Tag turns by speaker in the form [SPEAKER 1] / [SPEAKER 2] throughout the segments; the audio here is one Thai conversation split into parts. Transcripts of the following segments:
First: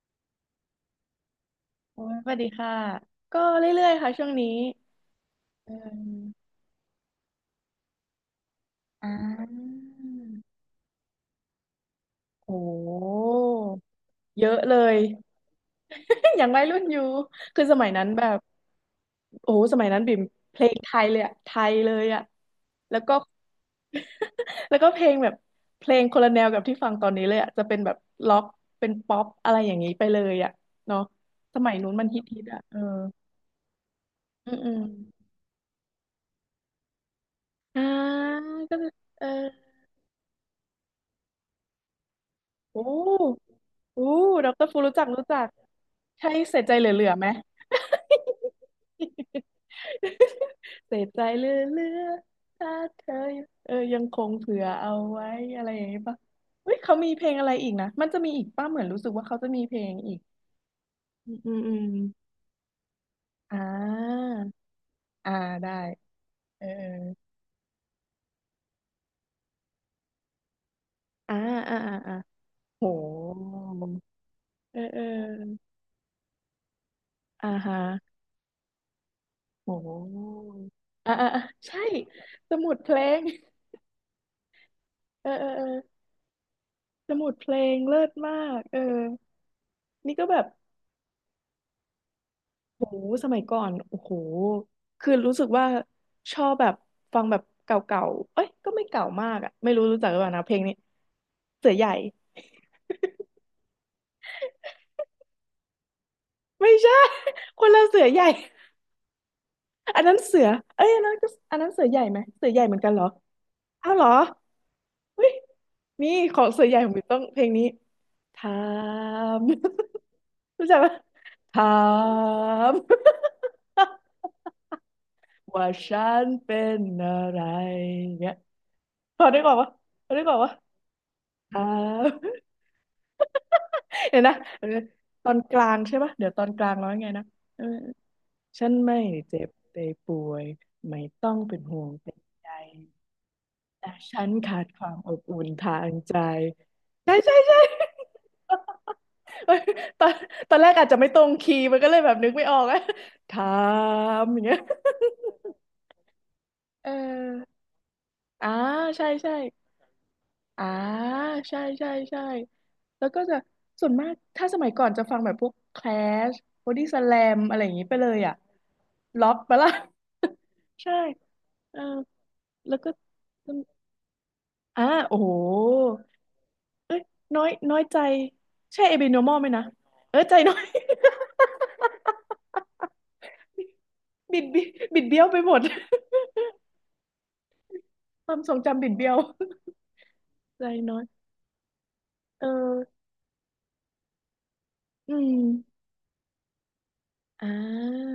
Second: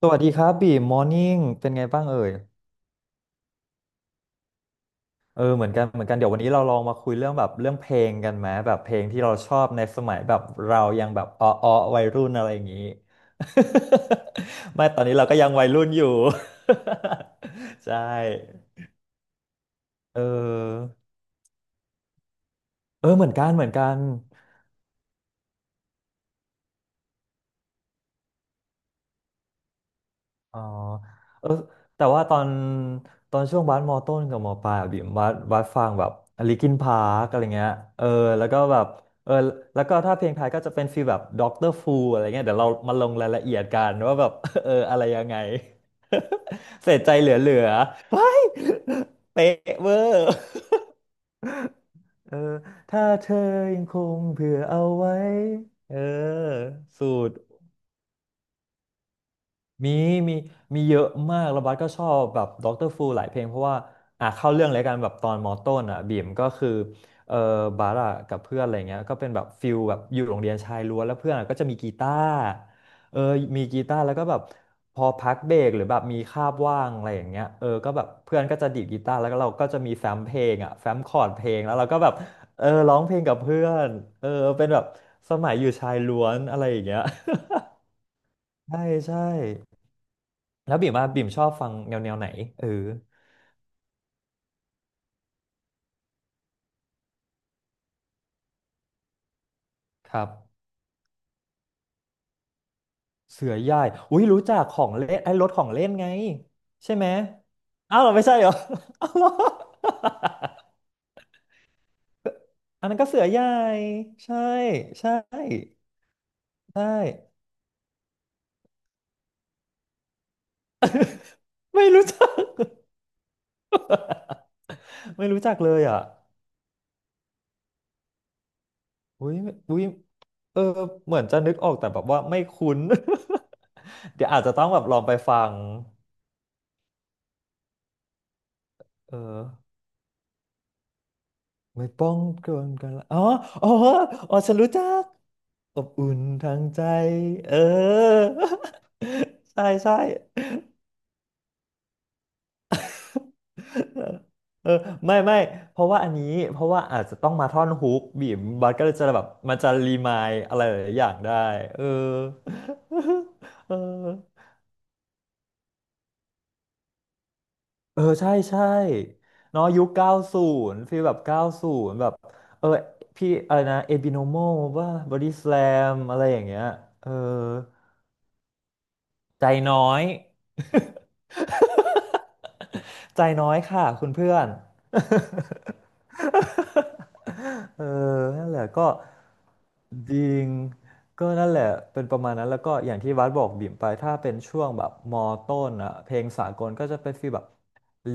[SPEAKER 1] สวัสดีครับบีมมอร์นิ่งเป็นไงบ้า
[SPEAKER 2] โอ้
[SPEAKER 1] ง
[SPEAKER 2] ย
[SPEAKER 1] เอ่
[SPEAKER 2] ส
[SPEAKER 1] ย
[SPEAKER 2] วัสดีค่ะก็เรื่อยๆค่ะช่วงนี้
[SPEAKER 1] เออเหมือ
[SPEAKER 2] เอ
[SPEAKER 1] นกันเห
[SPEAKER 2] ม
[SPEAKER 1] มือนกันเดี๋ยววันนี้เราลองมาคุยเรื่องแบบเรื่องเพลงกันไหมแบบเพลง
[SPEAKER 2] อ่า
[SPEAKER 1] ที่เราชอบในสมัยแบบเรายังแบบอ้อออวัยรุ่นอะไร
[SPEAKER 2] โอ
[SPEAKER 1] อย่างนี้
[SPEAKER 2] ้เยอะเล
[SPEAKER 1] ไม่
[SPEAKER 2] ย
[SPEAKER 1] ตอนนี้เราก็ยังวัยรุ่นอยู่
[SPEAKER 2] อย่างวัยรุ่นอยู่คือส มั
[SPEAKER 1] ใช
[SPEAKER 2] ยนั้นแบบ
[SPEAKER 1] ่
[SPEAKER 2] โอ้โหสมัยนั้นบิ่
[SPEAKER 1] เ
[SPEAKER 2] มเพลง
[SPEAKER 1] ออ
[SPEAKER 2] ไทยเลยอะไทยเลยอะแล้ว
[SPEAKER 1] เอ
[SPEAKER 2] ก็
[SPEAKER 1] อเหมือนกันเหมือนกัน
[SPEAKER 2] แล้วก็เพลงแบบเพลงคนละแนวกับที่ฟังตอนนี้เลยอะจะเป็นแบบล็อกเป็นป๊อปอะไรอย่างนี้ไปเลยอะ
[SPEAKER 1] อ๋อ
[SPEAKER 2] เนาะ
[SPEAKER 1] เออ
[SPEAKER 2] สมัยนู้น
[SPEAKER 1] แต่
[SPEAKER 2] มันฮิ
[SPEAKER 1] ว่าตอ
[SPEAKER 2] ต
[SPEAKER 1] น
[SPEAKER 2] ๆอะเออ
[SPEAKER 1] ตอนช่วงบาสมอต้นกับม
[SPEAKER 2] อื
[SPEAKER 1] อ
[SPEAKER 2] ม
[SPEAKER 1] ป
[SPEAKER 2] อื
[SPEAKER 1] ลาย
[SPEAKER 2] ม
[SPEAKER 1] อะบิ่มบาสฟังแบบลิคินพาร์กอะไรเงี้ย
[SPEAKER 2] อ่า
[SPEAKER 1] เออแล้วก็
[SPEAKER 2] ก็
[SPEAKER 1] แบบ
[SPEAKER 2] คือเออ
[SPEAKER 1] เออแล้วก็ถ้าเพลงไทยก็จะเป็นฟีลแบบด็อกเตอร์ฟูอะไรเงี้ยเดี๋ยวเรา
[SPEAKER 2] โอ้
[SPEAKER 1] มาลงรายละเอียดกัน
[SPEAKER 2] อู้
[SPEAKER 1] ว่าแบบ
[SPEAKER 2] ดอกอ ร
[SPEAKER 1] เออ
[SPEAKER 2] ฟูรู้
[SPEAKER 1] อะไร
[SPEAKER 2] จัก
[SPEAKER 1] ยั
[SPEAKER 2] รู้
[SPEAKER 1] งไง
[SPEAKER 2] จัก ใช่เสียใจ เห
[SPEAKER 1] เสีย
[SPEAKER 2] ลื
[SPEAKER 1] ใจ
[SPEAKER 2] อๆ
[SPEAKER 1] เ
[SPEAKER 2] ไหม
[SPEAKER 1] หลือๆว้าย เป๊ะเวอร์
[SPEAKER 2] เสี ยใจเหลือ
[SPEAKER 1] เออ
[SPEAKER 2] ๆถ้า
[SPEAKER 1] ถ้า
[SPEAKER 2] เธอ
[SPEAKER 1] เธอ
[SPEAKER 2] เออ
[SPEAKER 1] ยังค
[SPEAKER 2] ยังค
[SPEAKER 1] ง
[SPEAKER 2] ง
[SPEAKER 1] เผื่อ
[SPEAKER 2] เผื่อ
[SPEAKER 1] เอา
[SPEAKER 2] เอา
[SPEAKER 1] ไว้
[SPEAKER 2] ไว้อะไรอย่าง
[SPEAKER 1] เออ
[SPEAKER 2] นี้ปะเฮ้ยเขา
[SPEAKER 1] สู
[SPEAKER 2] มีเพล
[SPEAKER 1] ตร
[SPEAKER 2] งอะไรอีกนะมันจะมีอีกป้าเหมือนรู้สึกว่าเขาจะมีเพล
[SPEAKER 1] มี
[SPEAKER 2] งอีก
[SPEAKER 1] มีมีเยอะ
[SPEAKER 2] อืม
[SPEAKER 1] มาก
[SPEAKER 2] อืม
[SPEAKER 1] แล้วบั
[SPEAKER 2] อื
[SPEAKER 1] ส
[SPEAKER 2] ม
[SPEAKER 1] ก็ชอบแบบด็อกเตอร์ฟูหลายเพลงเพ
[SPEAKER 2] อ่
[SPEAKER 1] ราะว่า
[SPEAKER 2] า
[SPEAKER 1] อ่ะเข้าเรื่องเลยกันแบบตอ
[SPEAKER 2] อ่า
[SPEAKER 1] นมอ
[SPEAKER 2] ได้
[SPEAKER 1] ต้นอ่ะบีมก็
[SPEAKER 2] เออ
[SPEAKER 1] คือเออบัสอ่ะกับเพื่อนอะไรเงี้ยก็เป็นแบบฟิลแบบอยู่โรงเรียนชายล้วนแล้วเพื่
[SPEAKER 2] เอ
[SPEAKER 1] อน
[SPEAKER 2] อ
[SPEAKER 1] อะก็จะมี
[SPEAKER 2] อ่า
[SPEAKER 1] กี
[SPEAKER 2] อ่าอ่า
[SPEAKER 1] ตา
[SPEAKER 2] อ่า
[SPEAKER 1] ร์
[SPEAKER 2] โห
[SPEAKER 1] เออมีกีตาร์แล้วก็แบบ
[SPEAKER 2] เออ
[SPEAKER 1] พ
[SPEAKER 2] เออ
[SPEAKER 1] อพักเบรกหรือแบบมีคาบว่างอะไรอย่างเงี้ย
[SPEAKER 2] อ่า
[SPEAKER 1] เออ
[SPEAKER 2] ฮะ
[SPEAKER 1] ก็แบบเพื่อนก็จะดีดกีตาร์แล้วก็เราก็จะ
[SPEAKER 2] โห
[SPEAKER 1] มีแฟ้มเพลงอ่ะแฟ้มค
[SPEAKER 2] อ่า
[SPEAKER 1] อร์
[SPEAKER 2] อ่า
[SPEAKER 1] ดเพ
[SPEAKER 2] อ่า
[SPEAKER 1] ลงแล้ว
[SPEAKER 2] ใช่
[SPEAKER 1] เราก็แบบ
[SPEAKER 2] ส
[SPEAKER 1] เออ
[SPEAKER 2] มุดเพ
[SPEAKER 1] ร้อ
[SPEAKER 2] ล
[SPEAKER 1] งเพล
[SPEAKER 2] ง
[SPEAKER 1] งกับเพื่อน
[SPEAKER 2] เออเออเออ สมุดเพลงเลิศมากเออ นี่ก็แบบ
[SPEAKER 1] แล้วบิ่มว่าบิ่มชอบฟังแนวแนวไหนเออ
[SPEAKER 2] โหสมัยก่อนโอ้โหคือรู้สึกว่าชอบแบบฟังแบบเก่าๆเอ้ยก็ไม่เก่ามากอ่ะไม่รู้รู้จัก
[SPEAKER 1] ค
[SPEAKER 2] หรือ
[SPEAKER 1] รั
[SPEAKER 2] เป
[SPEAKER 1] บ
[SPEAKER 2] ล่านะเพลงนี้เสือใหญ่
[SPEAKER 1] เสือใหญ่อุ้ยรู้จักของเล่นไอ้รถของเล่นไง
[SPEAKER 2] ไม่
[SPEAKER 1] ใช่
[SPEAKER 2] ใช่
[SPEAKER 1] ไหม
[SPEAKER 2] คนละ
[SPEAKER 1] อ้า
[SPEAKER 2] เสื
[SPEAKER 1] ว
[SPEAKER 2] อ
[SPEAKER 1] เหรอ
[SPEAKER 2] ให
[SPEAKER 1] ไม่
[SPEAKER 2] ญ่
[SPEAKER 1] ใช่เหรออ้าวเหรอ
[SPEAKER 2] อันนั้นเสือเอ้ยอันนั้นก็อันนั้นเสือใหญ่ไหมเสือ ใหญ่เหมือน
[SPEAKER 1] อัน
[SPEAKER 2] กัน
[SPEAKER 1] นั้น
[SPEAKER 2] เหรอ
[SPEAKER 1] ก็เสือใหญ่
[SPEAKER 2] อ้าวเหรอ
[SPEAKER 1] ใช่ใช่
[SPEAKER 2] เฮ้ยนี่ของเสือให
[SPEAKER 1] ใช
[SPEAKER 2] ญ่ผมต้องเพ
[SPEAKER 1] ่
[SPEAKER 2] ลงนี้ถาม รู้จักปะถา
[SPEAKER 1] ไม่รู้จัก
[SPEAKER 2] ม
[SPEAKER 1] ไม่รู้จัก
[SPEAKER 2] ว่า
[SPEAKER 1] เลยอ่ะ
[SPEAKER 2] ฉันเป็นอะไรเนี่ยพอ
[SPEAKER 1] อุ้ย
[SPEAKER 2] ได้ก่อนวะ
[SPEAKER 1] อุ้ย
[SPEAKER 2] พอได้ก่อนวะ
[SPEAKER 1] เออเหมือนจะนึก
[SPEAKER 2] อ่า
[SPEAKER 1] ออกแต่แบบว่า ไม่คุ้น
[SPEAKER 2] เดี๋ยว
[SPEAKER 1] เดี๋ยว
[SPEAKER 2] นะ
[SPEAKER 1] อาจจะต้
[SPEAKER 2] เอ
[SPEAKER 1] อ
[SPEAKER 2] อ
[SPEAKER 1] งแบบลองไป
[SPEAKER 2] ตอ
[SPEAKER 1] ฟั
[SPEAKER 2] น
[SPEAKER 1] ง
[SPEAKER 2] กลางใช่ปะเดี๋ยวตอนกลางร้องไงนะเออฉันไม่
[SPEAKER 1] เออ
[SPEAKER 2] เจ็บไม่ป่วยไม่ต้องเป็นห่
[SPEAKER 1] ไม่
[SPEAKER 2] วง
[SPEAKER 1] ป้อ
[SPEAKER 2] เป็น
[SPEAKER 1] ง
[SPEAKER 2] ใย
[SPEAKER 1] กันกันละอ๋อ
[SPEAKER 2] แต่ฉัน
[SPEAKER 1] อ๋อฉัน
[SPEAKER 2] ขาด
[SPEAKER 1] รู้
[SPEAKER 2] ค
[SPEAKER 1] จั
[SPEAKER 2] วาม
[SPEAKER 1] ก
[SPEAKER 2] อบอุ่นทา
[SPEAKER 1] อบ
[SPEAKER 2] ง
[SPEAKER 1] อุ่
[SPEAKER 2] ใจ
[SPEAKER 1] นทางใจ
[SPEAKER 2] ใช่ใช่
[SPEAKER 1] เอ
[SPEAKER 2] ใช่
[SPEAKER 1] อ
[SPEAKER 2] เอ้ย
[SPEAKER 1] ใช่ใช่
[SPEAKER 2] ตอนตอนแรกอาจจะไม่ตรงคีย์มันก็เลยแบบนึกไม่ออกอะ ถา
[SPEAKER 1] เออ
[SPEAKER 2] มอย่างเงี้ย
[SPEAKER 1] เออไม่ไม่เพราะว่าอันนี้เพราะว่า
[SPEAKER 2] เอ
[SPEAKER 1] อาจจะต้องมา
[SPEAKER 2] อ
[SPEAKER 1] ท่อนฮุกบีม
[SPEAKER 2] อ่า
[SPEAKER 1] บัสก็เลยจะ
[SPEAKER 2] ใช่
[SPEAKER 1] แบบ
[SPEAKER 2] ใช่
[SPEAKER 1] มันจะรีมายอะไร
[SPEAKER 2] อ่า
[SPEAKER 1] หลายๆอย่างได้
[SPEAKER 2] ใช่
[SPEAKER 1] เออ
[SPEAKER 2] ใช่ใช่แล้วก็จะ
[SPEAKER 1] เออ
[SPEAKER 2] ส่วนมากถ้าสมัยก่อนจะฟังแบบพวก Clash Body Slam อะไรอย่างนี้ไป
[SPEAKER 1] เออ
[SPEAKER 2] เลย
[SPEAKER 1] ใช่
[SPEAKER 2] อ่ะ
[SPEAKER 1] ใช่
[SPEAKER 2] ล็อกไป
[SPEAKER 1] เนาะ
[SPEAKER 2] ละ
[SPEAKER 1] ยุคเก้าศูนย์
[SPEAKER 2] ใช่
[SPEAKER 1] ฟีลแบบเก้าศู
[SPEAKER 2] เออ
[SPEAKER 1] นย์แบบเออ
[SPEAKER 2] แล้วก็
[SPEAKER 1] พี่อะไรนะเอบิโนโม
[SPEAKER 2] อ่า
[SPEAKER 1] ว่าบอ
[SPEAKER 2] โอ้
[SPEAKER 1] ดี้
[SPEAKER 2] โห
[SPEAKER 1] สแลมอะไรอย่างเงี้ย
[SPEAKER 2] เอ้ย
[SPEAKER 1] เออ
[SPEAKER 2] น้อยน้อยใจใช่ abnormal ไห
[SPEAKER 1] ใจ
[SPEAKER 2] มนะ
[SPEAKER 1] น้อย
[SPEAKER 2] เออใจน้อย
[SPEAKER 1] ใจน้อยค่ะคุณเพื่อ
[SPEAKER 2] บิด
[SPEAKER 1] น
[SPEAKER 2] บิดบิดเบี้ยวไปหมด
[SPEAKER 1] เออ
[SPEAKER 2] ความ
[SPEAKER 1] นั่
[SPEAKER 2] ท
[SPEAKER 1] น
[SPEAKER 2] ร
[SPEAKER 1] แห
[SPEAKER 2] ง
[SPEAKER 1] ละ
[SPEAKER 2] จำ
[SPEAKER 1] ก็
[SPEAKER 2] บิดเบี้ยว
[SPEAKER 1] จริง
[SPEAKER 2] ใจน้อย
[SPEAKER 1] ก็นั่นแหละเป็นประมาณนั้
[SPEAKER 2] เอ
[SPEAKER 1] นแล้วก็
[SPEAKER 2] อ
[SPEAKER 1] อย่างที่วัดบอกบิ่มไปถ้าเป็นช่วงแบบ
[SPEAKER 2] อื
[SPEAKER 1] มอ
[SPEAKER 2] ม
[SPEAKER 1] ต้นอะเพลงสากลก็จะเป็นฟีลแบ
[SPEAKER 2] อ่
[SPEAKER 1] บ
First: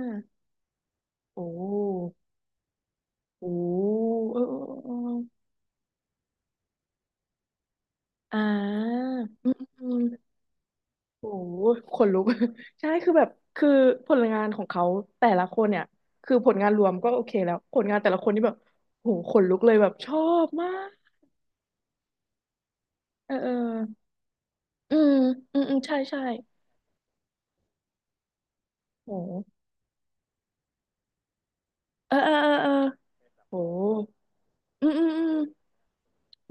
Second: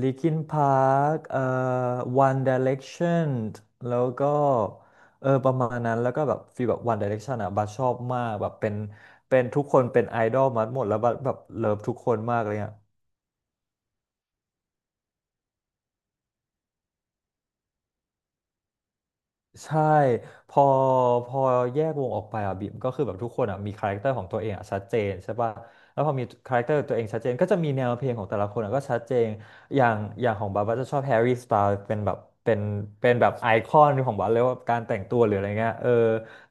[SPEAKER 1] Linkin Park
[SPEAKER 2] โอ้
[SPEAKER 1] One Direction
[SPEAKER 2] โอ้
[SPEAKER 1] แล้วก็
[SPEAKER 2] เออเออเอ
[SPEAKER 1] เออ
[SPEAKER 2] อ
[SPEAKER 1] ประมาณนั้นแล้วก็แบบฟีลแบบ One Direction อะบัสชอบมาก
[SPEAKER 2] อ่
[SPEAKER 1] แบบเป็น
[SPEAKER 2] าอืม
[SPEAKER 1] ทุกคน
[SPEAKER 2] อื
[SPEAKER 1] เป็นไอ
[SPEAKER 2] ม
[SPEAKER 1] ดอลมาหมดแล้วบัสแบ
[SPEAKER 2] โอ้
[SPEAKER 1] บ
[SPEAKER 2] โห
[SPEAKER 1] เลิฟทุ
[SPEAKER 2] ข
[SPEAKER 1] ก
[SPEAKER 2] น
[SPEAKER 1] ค
[SPEAKER 2] ลุ
[SPEAKER 1] น
[SPEAKER 2] ก
[SPEAKER 1] มากเลยอะ
[SPEAKER 2] ใช่คือแบบคือผลงานของเขาแต่ละคนเนี่ยคือผลงานรวมก็โอเคแล้วผลงานแต่ละคนนี่แบบโหขนลุกเลย
[SPEAKER 1] ใช่
[SPEAKER 2] แบบชอบ
[SPEAKER 1] พอ
[SPEAKER 2] มาก
[SPEAKER 1] พอแยกวงออกไปอ่ะบิมก็คือแบบทุ
[SPEAKER 2] เอ
[SPEAKER 1] ก
[SPEAKER 2] อ
[SPEAKER 1] คน
[SPEAKER 2] เออ
[SPEAKER 1] อ่ะมีคาแรคเตอร์ของตัวเองอ่ะชัด
[SPEAKER 2] อื
[SPEAKER 1] เจ
[SPEAKER 2] ม
[SPEAKER 1] นใช่ป่ะ
[SPEAKER 2] อืมอืมใช่
[SPEAKER 1] แล้วพอ
[SPEAKER 2] ใช่
[SPEAKER 1] มีคาแรคเตอร์ตัวเองชัดเจนก็จะมีแนวเพลงของแต่ละคนอ่ะก็ชัด
[SPEAKER 2] โ
[SPEAKER 1] เจน
[SPEAKER 2] ห
[SPEAKER 1] อย่างของบาบาจะชอบแฮร์รี่สไตล์เป็นแบ
[SPEAKER 2] เออ
[SPEAKER 1] บ
[SPEAKER 2] เออเออ
[SPEAKER 1] เป็น
[SPEAKER 2] เออ
[SPEAKER 1] แบบไอ
[SPEAKER 2] โห
[SPEAKER 1] คอนของบาเลยว่าการ
[SPEAKER 2] อืม
[SPEAKER 1] แต่
[SPEAKER 2] อื
[SPEAKER 1] ง
[SPEAKER 2] ม
[SPEAKER 1] ตัว
[SPEAKER 2] อื
[SPEAKER 1] หรื
[SPEAKER 2] ม
[SPEAKER 1] ออะไรเงี้ยเออ
[SPEAKER 2] โ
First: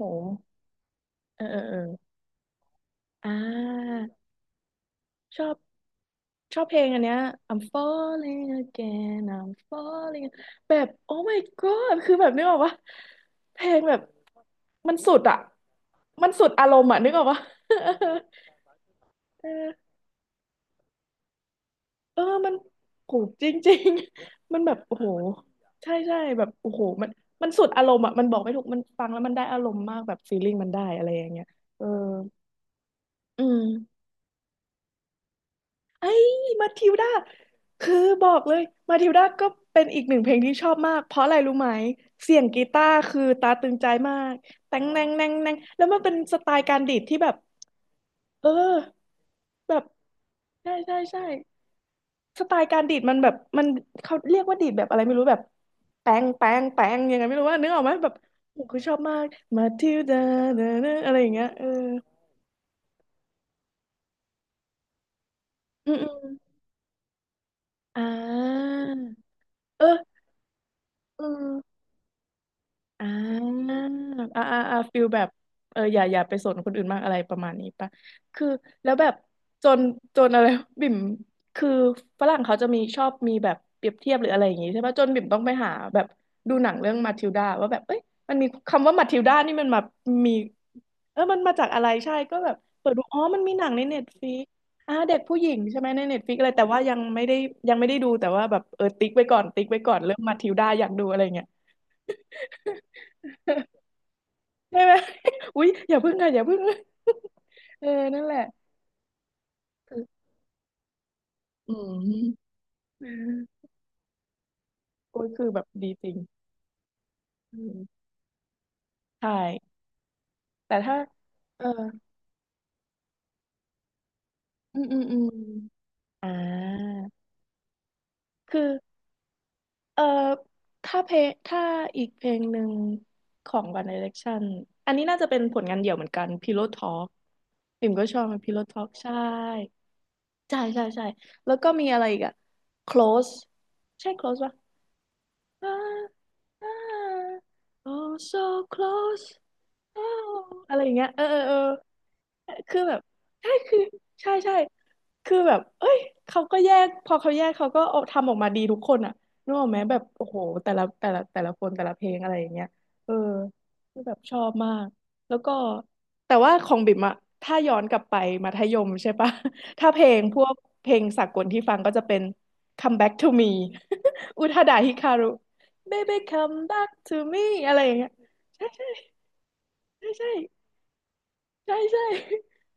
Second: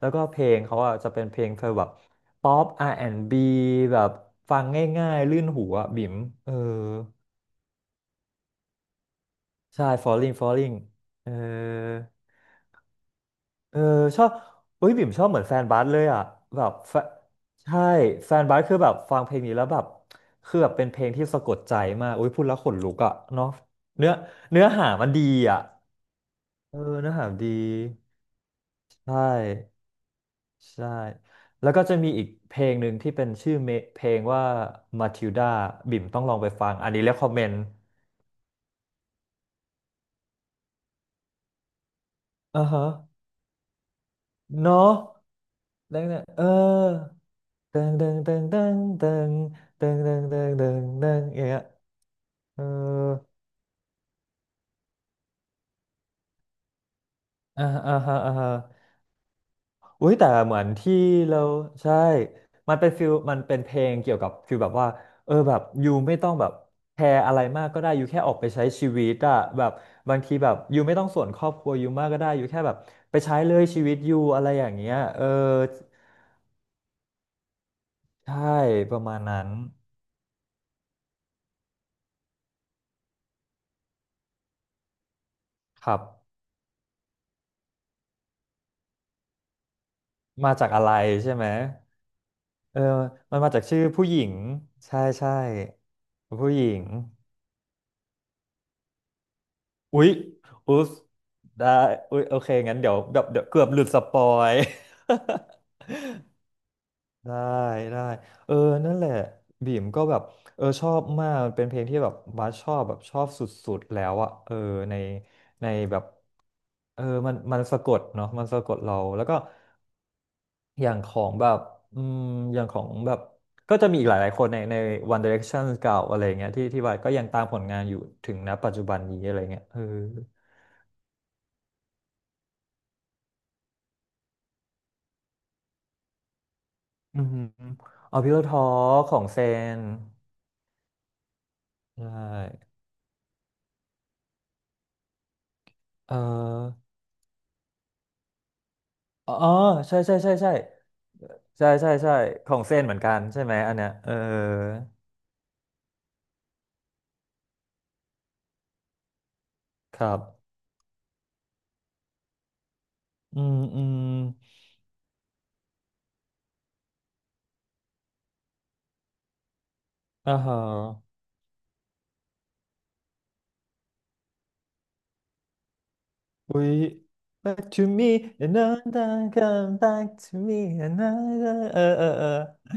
[SPEAKER 1] แล้วก็เพลงเขาอ่ะจะเป็นเพ
[SPEAKER 2] เอ
[SPEAKER 1] ล
[SPEAKER 2] อ
[SPEAKER 1] ง
[SPEAKER 2] เออ
[SPEAKER 1] เธอ
[SPEAKER 2] เออ
[SPEAKER 1] แบบป๊อป
[SPEAKER 2] อ่า
[SPEAKER 1] R&B แอนด์บแบบฟังง่ายๆลื่
[SPEAKER 2] ช
[SPEAKER 1] น
[SPEAKER 2] อบ
[SPEAKER 1] หูอ่ะบิมเออ
[SPEAKER 2] ชอบเพลงอันเนี้ย I'm falling again I'm
[SPEAKER 1] ใช่
[SPEAKER 2] falling
[SPEAKER 1] Falling
[SPEAKER 2] again แบ
[SPEAKER 1] Falling
[SPEAKER 2] บ oh
[SPEAKER 1] เอ
[SPEAKER 2] my god
[SPEAKER 1] อ
[SPEAKER 2] คือแบบนึกออกว่าเพล
[SPEAKER 1] เอ
[SPEAKER 2] ง
[SPEAKER 1] อ
[SPEAKER 2] แบบ
[SPEAKER 1] ชอบเฮ้ย
[SPEAKER 2] มัน
[SPEAKER 1] บิ่ม
[SPEAKER 2] สุด
[SPEAKER 1] ชอบเห
[SPEAKER 2] อ่ะ
[SPEAKER 1] มือนแฟนบาสเลยอ่ะ
[SPEAKER 2] มันสุด
[SPEAKER 1] แบ
[SPEAKER 2] อาร
[SPEAKER 1] บ
[SPEAKER 2] มณ์อ่ะนึกออกว่า
[SPEAKER 1] ใช่แฟนบาสคือแบบฟังเพลง นี้แล้ว
[SPEAKER 2] เออ
[SPEAKER 1] แบบคือแบบเป็นเพลงที่สะกดใจมาก
[SPEAKER 2] เออ
[SPEAKER 1] อุ้ยพูด
[SPEAKER 2] มัน
[SPEAKER 1] แล้วขนลุก
[SPEAKER 2] โห
[SPEAKER 1] อ่ะ
[SPEAKER 2] จ
[SPEAKER 1] เนาะ
[SPEAKER 2] ริง
[SPEAKER 1] เนื้อ
[SPEAKER 2] ๆ มัน
[SPEAKER 1] เนื้อ
[SPEAKER 2] แบบ
[SPEAKER 1] หา
[SPEAKER 2] โอ้โห
[SPEAKER 1] มันดีอ่ะ
[SPEAKER 2] ใช่ใช่แบบโอ้
[SPEAKER 1] เออ
[SPEAKER 2] โหมัน
[SPEAKER 1] เนื้อหาดี
[SPEAKER 2] มันสุดอารมณ์อ่ะมันบอกไม่ถูกมันฟัง
[SPEAKER 1] ใช่
[SPEAKER 2] แล้วมันได้อารมณ์มากแบบฟีลลิ่งมันได้
[SPEAKER 1] ใช่
[SPEAKER 2] อะไรอย่างเงี้ย
[SPEAKER 1] แล้วก็
[SPEAKER 2] เออ
[SPEAKER 1] จะมีอีกเพลงหนึ่งที่เป็น
[SPEAKER 2] อื
[SPEAKER 1] ชื่อ
[SPEAKER 2] ม
[SPEAKER 1] เพลงว่ามาทิลดาบิ่มต้องลองไปฟั
[SPEAKER 2] มา
[SPEAKER 1] ง
[SPEAKER 2] ทิ
[SPEAKER 1] อัน
[SPEAKER 2] ว
[SPEAKER 1] นี้
[SPEAKER 2] ดา
[SPEAKER 1] r e คคอมเมนต์
[SPEAKER 2] คือบอกเลยมาทิวดาก็เป็นอีกหนึ่งเพลงที่ชอบมากเพราะอะไรรู้ไหมเสียง
[SPEAKER 1] อ่า
[SPEAKER 2] กี
[SPEAKER 1] ฮะ
[SPEAKER 2] ตาร์คือตาตึงใจมากแตง
[SPEAKER 1] เนาะ
[SPEAKER 2] แนงแนงแนงแล้ว
[SPEAKER 1] แล้
[SPEAKER 2] มัน
[SPEAKER 1] ว
[SPEAKER 2] เป็น
[SPEAKER 1] เนี่ย
[SPEAKER 2] ส
[SPEAKER 1] เออ
[SPEAKER 2] ไตล์การดีดที่แบบ
[SPEAKER 1] เดิงเดิงเดิง
[SPEAKER 2] เออ
[SPEAKER 1] เดิงเดิง
[SPEAKER 2] แบบ
[SPEAKER 1] เดิงเดิงเดิงเดิ
[SPEAKER 2] ใช่
[SPEAKER 1] ง
[SPEAKER 2] ใช่
[SPEAKER 1] เดิ
[SPEAKER 2] ใช่
[SPEAKER 1] งอย่างเงี้ย
[SPEAKER 2] สไต
[SPEAKER 1] เออ
[SPEAKER 2] ล์การดีดมันแบบมันเขาเรียกว่าดีดแบบอะไรไม่รู้แบบแปงแปงแปงยังไงไม่รู้ว่า
[SPEAKER 1] อ่า
[SPEAKER 2] นึกออกไหมแบบ
[SPEAKER 1] อ่าฮะ
[SPEAKER 2] โอ้โหคือชอบมากมาทิว
[SPEAKER 1] อุ้ย
[SPEAKER 2] ดา
[SPEAKER 1] แต่เหมื
[SPEAKER 2] เน
[SPEAKER 1] อนที่
[SPEAKER 2] อะอะไรอย่าง
[SPEAKER 1] เรา
[SPEAKER 2] เงี้ยเออ
[SPEAKER 1] ใช่มันเป็นฟิลมันเป็นเพลงเกี่ยวกับฟิลแบบว่าเออแบบ
[SPEAKER 2] อื
[SPEAKER 1] ยู
[SPEAKER 2] มอื
[SPEAKER 1] ไม่
[SPEAKER 2] ม
[SPEAKER 1] ต้องแบบแคร์อะไรมากก็ได้
[SPEAKER 2] อ่
[SPEAKER 1] ยูแค่ออกไปใช้
[SPEAKER 2] า
[SPEAKER 1] ชีวิตอะแบบ
[SPEAKER 2] เออ
[SPEAKER 1] บางทีแบบยูไม่ต้องส่
[SPEAKER 2] อื
[SPEAKER 1] วนครอบครัว
[SPEAKER 2] ม
[SPEAKER 1] ยูมากก็ได้ยูแค่แบบ
[SPEAKER 2] อ่
[SPEAKER 1] ไปใช้เลย
[SPEAKER 2] า
[SPEAKER 1] ชีวิตยู
[SPEAKER 2] อ่า
[SPEAKER 1] อะไร
[SPEAKER 2] อ่า
[SPEAKER 1] อย่าง
[SPEAKER 2] อ่า
[SPEAKER 1] เงี้ย
[SPEAKER 2] ฟิล
[SPEAKER 1] เอ
[SPEAKER 2] แบ
[SPEAKER 1] อ
[SPEAKER 2] บเอออย่าไปสนคนอื่นมากอะไรประมาณนี้ปะ
[SPEAKER 1] ใช่
[SPEAKER 2] คือแล้
[SPEAKER 1] ป
[SPEAKER 2] ว
[SPEAKER 1] ระ
[SPEAKER 2] แบบ
[SPEAKER 1] มาณนั้น
[SPEAKER 2] จนจนอะไร บิ่ม คือฝรั่งเขาจะมีชอบมีแบบเปรียบเทียบหรืออะไรอย่างงี้ใช่ปะจนบิ่มต้องไปหา
[SPEAKER 1] ครั
[SPEAKER 2] แบ
[SPEAKER 1] บ
[SPEAKER 2] บดูหนังเรื่องมาทิลดาว่าแบบเอ้ยมันมีคำว่ามาทิลดานี่มันมามี
[SPEAKER 1] มาจากอะไร
[SPEAKER 2] เออ
[SPEAKER 1] ใช่
[SPEAKER 2] มัน
[SPEAKER 1] ไหม
[SPEAKER 2] มาจากอะไรใช่ ก็แบบ
[SPEAKER 1] เออ
[SPEAKER 2] เปิดดูอ๋อ
[SPEAKER 1] มัน
[SPEAKER 2] มัน
[SPEAKER 1] มา
[SPEAKER 2] มี
[SPEAKER 1] จา
[SPEAKER 2] ห
[SPEAKER 1] ก
[SPEAKER 2] นัง
[SPEAKER 1] ชื่
[SPEAKER 2] ใน
[SPEAKER 1] อ
[SPEAKER 2] เน็
[SPEAKER 1] ผู้
[SPEAKER 2] ต
[SPEAKER 1] หญิ
[SPEAKER 2] ฟลิ
[SPEAKER 1] ง
[SPEAKER 2] กอ่า
[SPEAKER 1] ใช่
[SPEAKER 2] เด็ก
[SPEAKER 1] ใช่
[SPEAKER 2] ผู้หญิงใช่ไหมในเน็ตฟลิกอะไร
[SPEAKER 1] ผู้ห
[SPEAKER 2] แต่
[SPEAKER 1] ญิ
[SPEAKER 2] ว่า
[SPEAKER 1] ง
[SPEAKER 2] ยังไม่ได้ยังไม่ได้ดูแต่ว่าแบบเออติ๊กไว้ก่อนติ๊กไว้ก่อน
[SPEAKER 1] อุ๊ย
[SPEAKER 2] เรื่องมาทิลดา
[SPEAKER 1] อุ๊
[SPEAKER 2] อยา
[SPEAKER 1] ย
[SPEAKER 2] กดูอะไรเงี้ย
[SPEAKER 1] ได้อุ๊ยโอเคงั้นเดี๋ยวเกือบหลุดสปอย
[SPEAKER 2] ใช่ไหม อุ๊ยอย่าพึ่งค่ะอย่าพึ่ง
[SPEAKER 1] ได้
[SPEAKER 2] เออ
[SPEAKER 1] ได้
[SPEAKER 2] นั่นแหละ
[SPEAKER 1] เออ นั่นแหละบีม
[SPEAKER 2] คื
[SPEAKER 1] ก็
[SPEAKER 2] อ
[SPEAKER 1] แบบเออชอบมากมันเป็น
[SPEAKER 2] อื
[SPEAKER 1] เพลงที่
[SPEAKER 2] ม
[SPEAKER 1] แบบ บัสชอบแบบ
[SPEAKER 2] เอ
[SPEAKER 1] ชอบส
[SPEAKER 2] อ
[SPEAKER 1] ุดๆแล้วอะเออ ใน
[SPEAKER 2] โอ้ยคือแบบ
[SPEAKER 1] ใน
[SPEAKER 2] ดี
[SPEAKER 1] แบบ
[SPEAKER 2] จริง
[SPEAKER 1] เออมันมั
[SPEAKER 2] อื
[SPEAKER 1] นสะกด
[SPEAKER 2] ม
[SPEAKER 1] เนาะมันสะกดเรา แล้
[SPEAKER 2] ใช
[SPEAKER 1] วก็
[SPEAKER 2] ่แต่
[SPEAKER 1] อย่า
[SPEAKER 2] ถ้า
[SPEAKER 1] งของแบบ
[SPEAKER 2] เออ
[SPEAKER 1] อืมอย่างของแบบก็จะมีอีกหลายๆคนในใน
[SPEAKER 2] อืมอืมอื
[SPEAKER 1] One
[SPEAKER 2] ม
[SPEAKER 1] Direction เก่าอะไร
[SPEAKER 2] อ่
[SPEAKER 1] เงี้ยที่ที่ว่า
[SPEAKER 2] า
[SPEAKER 1] ก็ยังตามผลงานอยู่ถึงณ
[SPEAKER 2] คือ
[SPEAKER 1] ปัจจุบันนี้อะไรเงี้ยเออ
[SPEAKER 2] เออถ้าเพลงถ้าอีกเพลงหนึ่งของ One Direction อันนี้น่าจะเป็นผลงานเดี่ยวเหมือนกัน Pillow Talk
[SPEAKER 1] อืม
[SPEAKER 2] ปิ่มก็ช
[SPEAKER 1] เอา
[SPEAKER 2] อบ
[SPEAKER 1] พิโลทอ
[SPEAKER 2] Pillow Talk
[SPEAKER 1] ข
[SPEAKER 2] ใช่
[SPEAKER 1] องเซน
[SPEAKER 2] ใช่ใช่ใช่แล้วก็มีอะ
[SPEAKER 1] ใช
[SPEAKER 2] ไรอีกอะ
[SPEAKER 1] ่
[SPEAKER 2] Close ใช่ Close ปะ ah,
[SPEAKER 1] เอ
[SPEAKER 2] ah,
[SPEAKER 1] อ
[SPEAKER 2] ah. oh so close
[SPEAKER 1] อ๋อใช่ใช่ใช่
[SPEAKER 2] oh
[SPEAKER 1] ใช่
[SPEAKER 2] อะไรอย่างเงี้ยเออเออ
[SPEAKER 1] ใช่ใช่ใช่ข
[SPEAKER 2] เออ
[SPEAKER 1] องเซ
[SPEAKER 2] คือ
[SPEAKER 1] นเห
[SPEAKER 2] แบ
[SPEAKER 1] มือน
[SPEAKER 2] บ
[SPEAKER 1] กันใช่
[SPEAKER 2] ใช่
[SPEAKER 1] ไหมอัน
[SPEAKER 2] คือ
[SPEAKER 1] เนี้ยเออ
[SPEAKER 2] ใช่ใช่คือแบบเอ้ยเขาก็แยกพอเขาแยก เขาก็เอาทำออกมาดีทุกคนอ่ะนึกออกไหมแบ
[SPEAKER 1] ค
[SPEAKER 2] บ
[SPEAKER 1] รับ
[SPEAKER 2] โอ้โหแต่ละคนแต่ละเพลงอะไรอย่างเงี้ยเออ
[SPEAKER 1] อืมอื
[SPEAKER 2] คื
[SPEAKER 1] ม
[SPEAKER 2] อแบบชอบมากแล้วก็แต่ว่าของบิ่มอะถ้าย้อนกลับไปมัธยมใช่ปะ ถ้าเพลง
[SPEAKER 1] อ่า
[SPEAKER 2] พว
[SPEAKER 1] ฮะ
[SPEAKER 2] กเพลงสากลที่ฟังก็จะเป็น Come Back to Me อุทาดาฮิคารุ baby
[SPEAKER 1] w
[SPEAKER 2] come back
[SPEAKER 1] a
[SPEAKER 2] to me
[SPEAKER 1] back
[SPEAKER 2] อะไร
[SPEAKER 1] to
[SPEAKER 2] อย่างเงี้ย
[SPEAKER 1] me
[SPEAKER 2] ใช่ใช่
[SPEAKER 1] another come back to me
[SPEAKER 2] ใช่
[SPEAKER 1] another
[SPEAKER 2] ใช่
[SPEAKER 1] เออ
[SPEAKER 2] ใช่ใช่
[SPEAKER 1] เออเอ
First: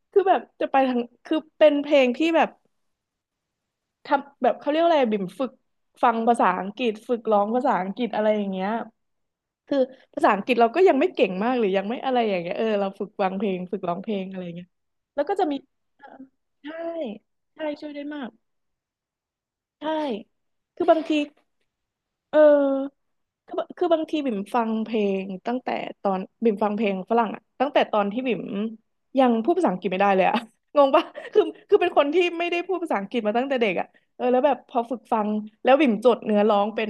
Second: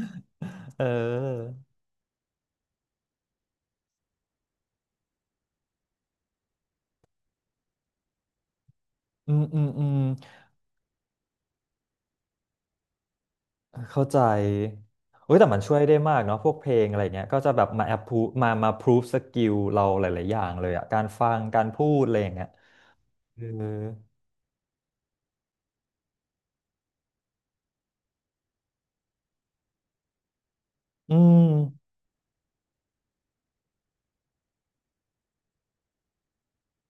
[SPEAKER 1] อ
[SPEAKER 2] คือแบบจะไป
[SPEAKER 1] เ
[SPEAKER 2] ทางคือ
[SPEAKER 1] ออ
[SPEAKER 2] เป็นเพลงที่แบบทำแบบเขาเรียกว่าอะไรบิ่มฝึกฟังภาษาอังกฤษฝึกร้องภาษาอังกฤษอะไรอย่างเงี้ย
[SPEAKER 1] อืมอืม
[SPEAKER 2] คือ
[SPEAKER 1] อืม
[SPEAKER 2] ภาษาอังกฤษเราก็ยังไม่เก่งมากหรือยังไม่อะไรอย่างเงี้ยเออเราฝึกฟังเพลงฝึกร้อง
[SPEAKER 1] เข้า
[SPEAKER 2] เพล
[SPEAKER 1] ใจ
[SPEAKER 2] งอะไรอย่างเงี้ยแล้วก็
[SPEAKER 1] เฮ้ย
[SPEAKER 2] จะ
[SPEAKER 1] แต่
[SPEAKER 2] มี
[SPEAKER 1] มันช่วยได้
[SPEAKER 2] เออ
[SPEAKER 1] มากเนาะพวกเพล
[SPEAKER 2] ใช่
[SPEAKER 1] งอะไรเงี้ยก็จะแบ
[SPEAKER 2] ใช่
[SPEAKER 1] บมา
[SPEAKER 2] ช่วย
[SPEAKER 1] แอ
[SPEAKER 2] ได้
[SPEAKER 1] ปพู
[SPEAKER 2] มาก
[SPEAKER 1] มามาพรูฟสกิลเรา
[SPEAKER 2] ใช่
[SPEAKER 1] หลายๆอย่างเลย
[SPEAKER 2] คื
[SPEAKER 1] อะ
[SPEAKER 2] อบา
[SPEAKER 1] กา
[SPEAKER 2] ง
[SPEAKER 1] ร
[SPEAKER 2] ที
[SPEAKER 1] ฟัง การพูดอะไรอย่าง
[SPEAKER 2] เอ
[SPEAKER 1] เงี้ย
[SPEAKER 2] อ
[SPEAKER 1] เออ
[SPEAKER 2] คือบางทีบิ่มฟังเพลงตั้งแต่ตอนบิ่มฟังเพลงฝรั่งอะตั้งแต่ตอนที่บิ่มยังพูดภาษาอังกฤษไม่ได้เลยอะ งงปะ
[SPEAKER 1] อื
[SPEAKER 2] คือคือเป็น
[SPEAKER 1] ม
[SPEAKER 2] คนที่ไม่ได้พูดภาษาอังกฤษมาตั้งแต่เด็กอะเออแล้วแบบพอฝึกฟังแล้วบิ่มจดเนื้อร้องเป็น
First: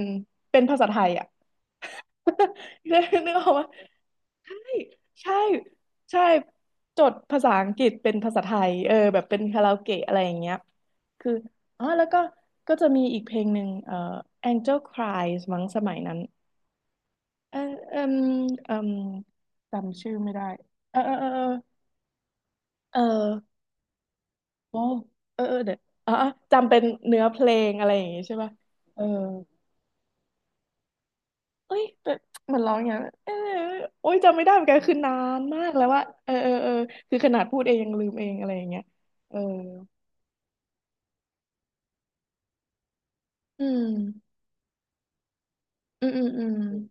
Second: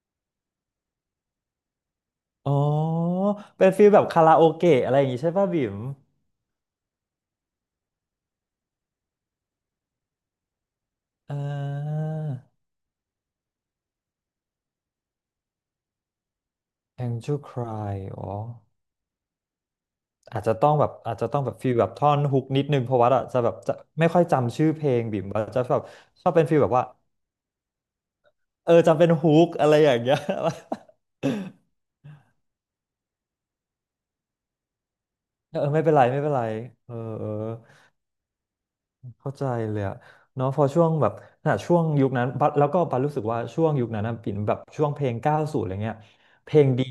[SPEAKER 2] เป็นภาษาไทยอะ
[SPEAKER 1] อ๋อ
[SPEAKER 2] นึกนึกออก
[SPEAKER 1] เป็
[SPEAKER 2] ว่า
[SPEAKER 1] นฟีลแบบคาราโอ
[SPEAKER 2] ใช่
[SPEAKER 1] เกะอะไรอย่างงี้ใช่
[SPEAKER 2] ใช่
[SPEAKER 1] ป่ะบิ่ม
[SPEAKER 2] ใช่จดภาษาอังกฤษเป็นภาษาไทยเออแบบเป็นคาราโอเกะอะไรอย่างเงี้ยคือ
[SPEAKER 1] อ่
[SPEAKER 2] อ๋อ
[SPEAKER 1] า
[SPEAKER 2] แล้วก็ก็จะมีอีกเพลงหนึ่งAngel Cries มั้งสมัยนั้น
[SPEAKER 1] Angel
[SPEAKER 2] เออเอ
[SPEAKER 1] Cry
[SPEAKER 2] ม
[SPEAKER 1] อ๋อ
[SPEAKER 2] เอมจำชื่อไม่
[SPEAKER 1] อาจ
[SPEAKER 2] ได้
[SPEAKER 1] จะต้องแบบ
[SPEAKER 2] เออเอ
[SPEAKER 1] อา
[SPEAKER 2] อ
[SPEAKER 1] จจะต้
[SPEAKER 2] เอ
[SPEAKER 1] อง
[SPEAKER 2] อ
[SPEAKER 1] แบบฟีลแบบท่อนฮุกนิดนึงเพ
[SPEAKER 2] เอ
[SPEAKER 1] ราะ
[SPEAKER 2] อเ
[SPEAKER 1] ว่า
[SPEAKER 2] อ
[SPEAKER 1] อะจะแบบ
[SPEAKER 2] อ
[SPEAKER 1] จะไม่ค่อยจำชื่อ
[SPEAKER 2] โอ้
[SPEAKER 1] เพลงบิ่ม
[SPEAKER 2] เอ
[SPEAKER 1] ว่า
[SPEAKER 2] อเออ
[SPEAKER 1] จะ
[SPEAKER 2] เดี๋ย
[SPEAKER 1] แบ
[SPEAKER 2] ว
[SPEAKER 1] บ
[SPEAKER 2] อ๋อ
[SPEAKER 1] ชอบเป็นฟีลแบ
[SPEAKER 2] จำ
[SPEAKER 1] บ
[SPEAKER 2] เป็น
[SPEAKER 1] ว่า
[SPEAKER 2] เนื้อเพลงอะไรอย่างงี้ใช่ป่ะ
[SPEAKER 1] เออจำ
[SPEAKER 2] เออ
[SPEAKER 1] เป็นฮุกอะไรอย่างเงี้ย
[SPEAKER 2] เอ้ยแบบเหมือนร้องอย่างเงี้ยเออโอ้ยจำไม่ได้เหมือนกันคือนาน
[SPEAKER 1] เออ
[SPEAKER 2] มาก
[SPEAKER 1] ไม่
[SPEAKER 2] แล้ว
[SPEAKER 1] เป็น
[SPEAKER 2] ว่า
[SPEAKER 1] ไรไม่
[SPEAKER 2] เอ
[SPEAKER 1] เป็
[SPEAKER 2] อ
[SPEAKER 1] นไร
[SPEAKER 2] เออเออ
[SPEAKER 1] เออ
[SPEAKER 2] คือ
[SPEAKER 1] เอ
[SPEAKER 2] ข
[SPEAKER 1] อ
[SPEAKER 2] นาดพูดเองยังลืมเองอะไรอย่างเงี้ย
[SPEAKER 1] เข้า
[SPEAKER 2] เออ
[SPEAKER 1] ใจเลยอะเนาะพอช่วงแบบน่ะช่วงยุคนั้นบัสแล้วก็บัสรู้สึกว่า
[SPEAKER 2] อื
[SPEAKER 1] ช่วงยุคนั้นนะปิ่น
[SPEAKER 2] ม
[SPEAKER 1] แบบช่วงเพลง90อะไรเงี้ย
[SPEAKER 2] อืมอืมอื
[SPEAKER 1] เพ
[SPEAKER 2] ม
[SPEAKER 1] ลงดี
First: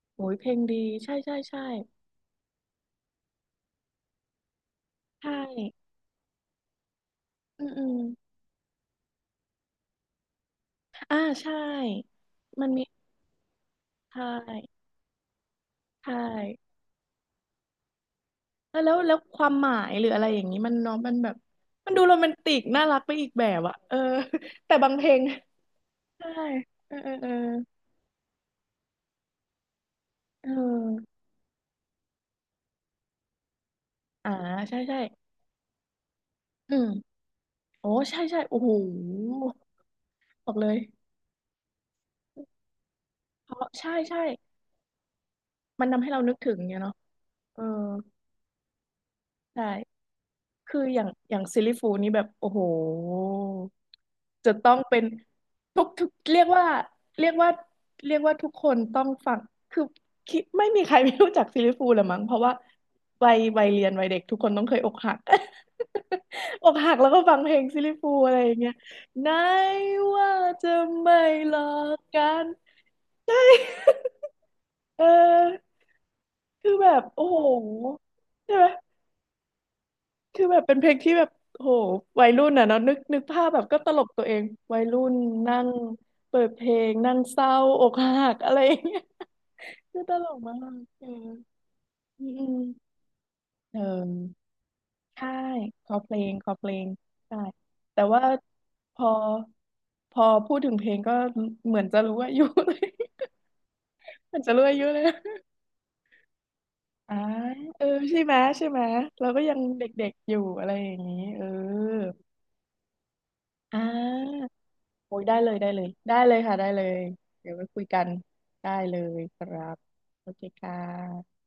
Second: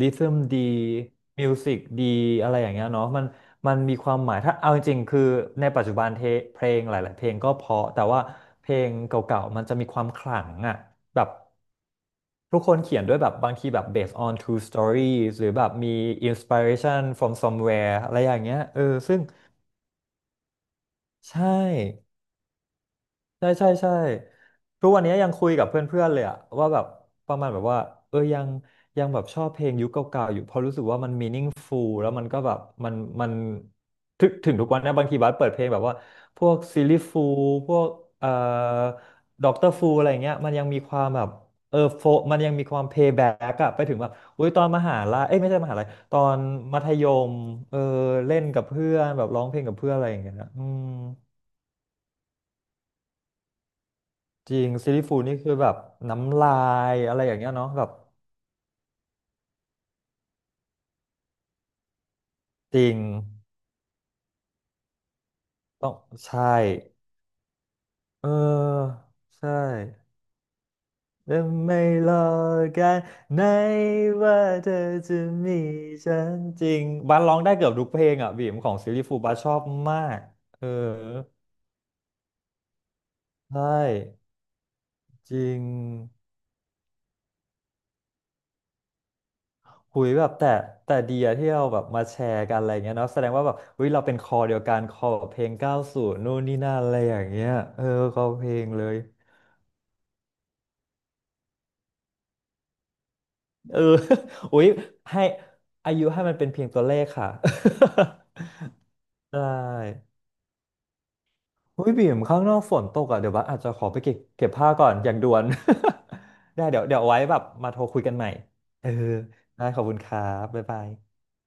[SPEAKER 1] ริ
[SPEAKER 2] โอ้
[SPEAKER 1] ทึ
[SPEAKER 2] ย
[SPEAKER 1] ม
[SPEAKER 2] เพล
[SPEAKER 1] ดี
[SPEAKER 2] งดีใช่ใช่
[SPEAKER 1] มิว
[SPEAKER 2] ใช่
[SPEAKER 1] สิกดีอะไรอย่างเงี้ยเนาะมันมีความหมายถ้าเอาจริงๆคือ
[SPEAKER 2] ใช่
[SPEAKER 1] ในปัจจุบันเทเพลงหลายๆเพลงก็เพ
[SPEAKER 2] อืม
[SPEAKER 1] ราะ
[SPEAKER 2] อืม
[SPEAKER 1] แต่ว่าเพลงเก่าๆมันจะมีความขลังอะ
[SPEAKER 2] อ่า
[SPEAKER 1] แบบ
[SPEAKER 2] ใช่
[SPEAKER 1] ทุก
[SPEAKER 2] มั
[SPEAKER 1] ค
[SPEAKER 2] น
[SPEAKER 1] น
[SPEAKER 2] มี
[SPEAKER 1] เขียนด้วยแบบบางทีแบบ
[SPEAKER 2] ใช
[SPEAKER 1] based on true
[SPEAKER 2] ่
[SPEAKER 1] stories หรือแบบมี
[SPEAKER 2] ใช่
[SPEAKER 1] inspiration from somewhere อะไรอย่างเงี้ย
[SPEAKER 2] แล้
[SPEAKER 1] เอ
[SPEAKER 2] วแล้
[SPEAKER 1] อ
[SPEAKER 2] วแล้
[SPEAKER 1] ซึ่
[SPEAKER 2] ว
[SPEAKER 1] ง
[SPEAKER 2] ความหมายหรืออะไรอย่างนี้มันเน้องมันแบ
[SPEAKER 1] ใช
[SPEAKER 2] บมันดู
[SPEAKER 1] ่
[SPEAKER 2] โรแมนติกน่ารักไปอีกแบ
[SPEAKER 1] ใช่
[SPEAKER 2] บ
[SPEAKER 1] ใช่
[SPEAKER 2] อะ
[SPEAKER 1] ใช่
[SPEAKER 2] เออแต่
[SPEAKER 1] ทุ
[SPEAKER 2] บา
[SPEAKER 1] ก
[SPEAKER 2] ง
[SPEAKER 1] วั
[SPEAKER 2] เพ
[SPEAKER 1] น
[SPEAKER 2] ล
[SPEAKER 1] นี้
[SPEAKER 2] ง
[SPEAKER 1] ยังคุยกับเพื่อนๆเลย
[SPEAKER 2] ใช่
[SPEAKER 1] อะว่าแบบ
[SPEAKER 2] เออเออเอ
[SPEAKER 1] ป
[SPEAKER 2] อ
[SPEAKER 1] ระมาณแบบว่าเออยังยังแบบชอบเพลงยุคเก่าๆอยู่
[SPEAKER 2] เอ
[SPEAKER 1] เพราะรู้สึกว่ามัน
[SPEAKER 2] อ
[SPEAKER 1] meaningful แล้วมันก็แบบมันมันถึ
[SPEAKER 2] อ่า
[SPEAKER 1] งถึงทุกวั
[SPEAKER 2] ใช่
[SPEAKER 1] นนะ
[SPEAKER 2] ใช่
[SPEAKER 1] บางทีบัสเปิดเพลงแบบว่าพวก
[SPEAKER 2] อื
[SPEAKER 1] ซิล
[SPEAKER 2] ม
[SPEAKER 1] ลี่ฟูลพว
[SPEAKER 2] โอ้
[SPEAKER 1] ก
[SPEAKER 2] ใช่
[SPEAKER 1] เอ่อ
[SPEAKER 2] ใช่โอ้โห
[SPEAKER 1] ด็อกเตอร์ฟูลอะไรเงี้ย
[SPEAKER 2] บ
[SPEAKER 1] มัน
[SPEAKER 2] อก
[SPEAKER 1] ยั
[SPEAKER 2] เล
[SPEAKER 1] ง
[SPEAKER 2] ย
[SPEAKER 1] มีความแบบเออโฟมันยังมีความเพย์แบ็
[SPEAKER 2] เพ
[SPEAKER 1] ก
[SPEAKER 2] ราะ
[SPEAKER 1] อะไป
[SPEAKER 2] ใช่
[SPEAKER 1] ถึงแบบ
[SPEAKER 2] ใช่
[SPEAKER 1] อุ้ยตอนมหาลัยเอ้ยไม่ใช่มหาลั
[SPEAKER 2] มัน
[SPEAKER 1] ย
[SPEAKER 2] ทำให้
[SPEAKER 1] ตอ
[SPEAKER 2] เรานึก
[SPEAKER 1] น
[SPEAKER 2] ถึงเนี่
[SPEAKER 1] มั
[SPEAKER 2] ย
[SPEAKER 1] ธ
[SPEAKER 2] เนาะ
[SPEAKER 1] ยม
[SPEAKER 2] เออ
[SPEAKER 1] เออเล่นกับเพื่อนแบบร้องเพลงกับเพื่อน
[SPEAKER 2] ใช่
[SPEAKER 1] อะไรอย่างเงี้ยนะอื
[SPEAKER 2] คือ
[SPEAKER 1] ม
[SPEAKER 2] อย่างอย่างซิลลี่ฟูลนี่แบบโอ้โหจะ
[SPEAKER 1] จริง
[SPEAKER 2] ต้อง
[SPEAKER 1] ซี
[SPEAKER 2] เป็
[SPEAKER 1] รี
[SPEAKER 2] น
[SPEAKER 1] ส์ฟูลนี่คือแบบ
[SPEAKER 2] ทุก
[SPEAKER 1] น้ำ
[SPEAKER 2] เรียก
[SPEAKER 1] ลา
[SPEAKER 2] ว่า
[SPEAKER 1] ยอะไร
[SPEAKER 2] เรี
[SPEAKER 1] อ
[SPEAKER 2] ยก
[SPEAKER 1] ย่างเงี้
[SPEAKER 2] ว่า
[SPEAKER 1] ยเนาะแบบ
[SPEAKER 2] เรียกว่าทุกคนต้องฟังคือคิดไม่มีใครไม่รู้จักซิลลี่ฟูลละมั้งเพราะว่า
[SPEAKER 1] จริง
[SPEAKER 2] วัยเรียนวัยเด็กทุกคนต้องเคยอกหัก
[SPEAKER 1] ต้องใช่
[SPEAKER 2] อกหักแล้วก็ฟังเพลงซิลลี่ฟูล
[SPEAKER 1] เ
[SPEAKER 2] อะไรอย่างเงี้ย
[SPEAKER 1] ออ
[SPEAKER 2] ไหน
[SPEAKER 1] ใช่
[SPEAKER 2] ว่าจะไม่
[SPEAKER 1] และ
[SPEAKER 2] หลอ
[SPEAKER 1] ไม่
[SPEAKER 2] ก
[SPEAKER 1] รอ
[SPEAKER 2] กัน
[SPEAKER 1] กัน
[SPEAKER 2] ใช่
[SPEAKER 1] ไหนว่าเธอ
[SPEAKER 2] เอ
[SPEAKER 1] จะมี
[SPEAKER 2] อ
[SPEAKER 1] ฉันจ
[SPEAKER 2] คื
[SPEAKER 1] ริ
[SPEAKER 2] อ
[SPEAKER 1] ง
[SPEAKER 2] แบบ
[SPEAKER 1] บ้าน
[SPEAKER 2] โอ้
[SPEAKER 1] ร้อง
[SPEAKER 2] โห
[SPEAKER 1] ได้เกือบทุกเพลงอ่ะบี
[SPEAKER 2] ใช่
[SPEAKER 1] ม
[SPEAKER 2] ไหม
[SPEAKER 1] ของซีรีส์ฟูลบ้านชอบมาก
[SPEAKER 2] คือแบ
[SPEAKER 1] เอ
[SPEAKER 2] บ
[SPEAKER 1] อ
[SPEAKER 2] เป็นเพลงที่แบบโอ้โหวัยรุ่นอ่ะเนาะนึกนึกภาพแบ
[SPEAKER 1] ใช่
[SPEAKER 2] บก็ตลกตัวเอง วัยรุ่น
[SPEAKER 1] จริ
[SPEAKER 2] นั่
[SPEAKER 1] ง
[SPEAKER 2] งเปิดเพลงนั่งเศร้าอกหักอะไรอย่างเงี้ย คื
[SPEAKER 1] หุ
[SPEAKER 2] อ
[SPEAKER 1] ย
[SPEAKER 2] ต
[SPEAKER 1] แบ
[SPEAKER 2] ล
[SPEAKER 1] บ
[SPEAKER 2] ก
[SPEAKER 1] แต่
[SPEAKER 2] มาก
[SPEAKER 1] แต่
[SPEAKER 2] เออ
[SPEAKER 1] เดียที่เราแบบมาแช
[SPEAKER 2] อื
[SPEAKER 1] ร์กันอะไร
[SPEAKER 2] ม
[SPEAKER 1] เงี้ยเนาะแสดงว่าแบบ
[SPEAKER 2] เออ
[SPEAKER 1] เฮ้ยเราเป็นคอเดียวกันคอแบ
[SPEAKER 2] ใช่
[SPEAKER 1] บเพลง
[SPEAKER 2] คอ
[SPEAKER 1] 90
[SPEAKER 2] เพลง
[SPEAKER 1] นู่น
[SPEAKER 2] คอ
[SPEAKER 1] นี่
[SPEAKER 2] เพ
[SPEAKER 1] นั่
[SPEAKER 2] ล
[SPEAKER 1] น
[SPEAKER 2] ง
[SPEAKER 1] อะไรอย่าง
[SPEAKER 2] ใช่
[SPEAKER 1] เงี้ยเออ
[SPEAKER 2] แต่
[SPEAKER 1] ค
[SPEAKER 2] ว่า
[SPEAKER 1] อเพลงเลย
[SPEAKER 2] พอพอพูดถึงเพลงก็เหมือนจะรู้อายุ เลย
[SPEAKER 1] เออ
[SPEAKER 2] เหมือนจะ
[SPEAKER 1] อุ๊
[SPEAKER 2] รู้
[SPEAKER 1] ย
[SPEAKER 2] อายุเลย
[SPEAKER 1] ให้อายุให้มันเป็นเพียงตัวเลข
[SPEAKER 2] อ่า
[SPEAKER 1] ค่ะ
[SPEAKER 2] เออใช่ไหมใช่ไหมเรา
[SPEAKER 1] ได
[SPEAKER 2] ก็ยังเด็
[SPEAKER 1] ้
[SPEAKER 2] กๆอยู่อะไรอย่างนี้เออ
[SPEAKER 1] อุ้ยบีมข้างนอกฝนตกอ่ะ เดี๋ยวบัสอาจจะ
[SPEAKER 2] อ่
[SPEAKER 1] ขอไปเก็บเก็
[SPEAKER 2] า
[SPEAKER 1] บผ้าก่อนอ
[SPEAKER 2] โอ้
[SPEAKER 1] ย่าง
[SPEAKER 2] ย
[SPEAKER 1] ด่
[SPEAKER 2] ได้
[SPEAKER 1] วน
[SPEAKER 2] เลยได้เลยได้เลย ค่ะ
[SPEAKER 1] ได้
[SPEAKER 2] ได้
[SPEAKER 1] เดี๋
[SPEAKER 2] เล
[SPEAKER 1] ยวเดี๋ย
[SPEAKER 2] ย
[SPEAKER 1] วเอาไว้แบบ
[SPEAKER 2] เดี๋ยวไป
[SPEAKER 1] มาโท
[SPEAKER 2] คุ
[SPEAKER 1] ร
[SPEAKER 2] ย
[SPEAKER 1] คุ
[SPEAKER 2] กั
[SPEAKER 1] ย
[SPEAKER 2] น
[SPEAKER 1] กันใหม่
[SPEAKER 2] ได้
[SPEAKER 1] เออ
[SPEAKER 2] เลยครั
[SPEAKER 1] ได้ข
[SPEAKER 2] บ
[SPEAKER 1] อบคุณครั
[SPEAKER 2] โอเค
[SPEAKER 1] บบ๊าย
[SPEAKER 2] ค่
[SPEAKER 1] บาย
[SPEAKER 2] ะ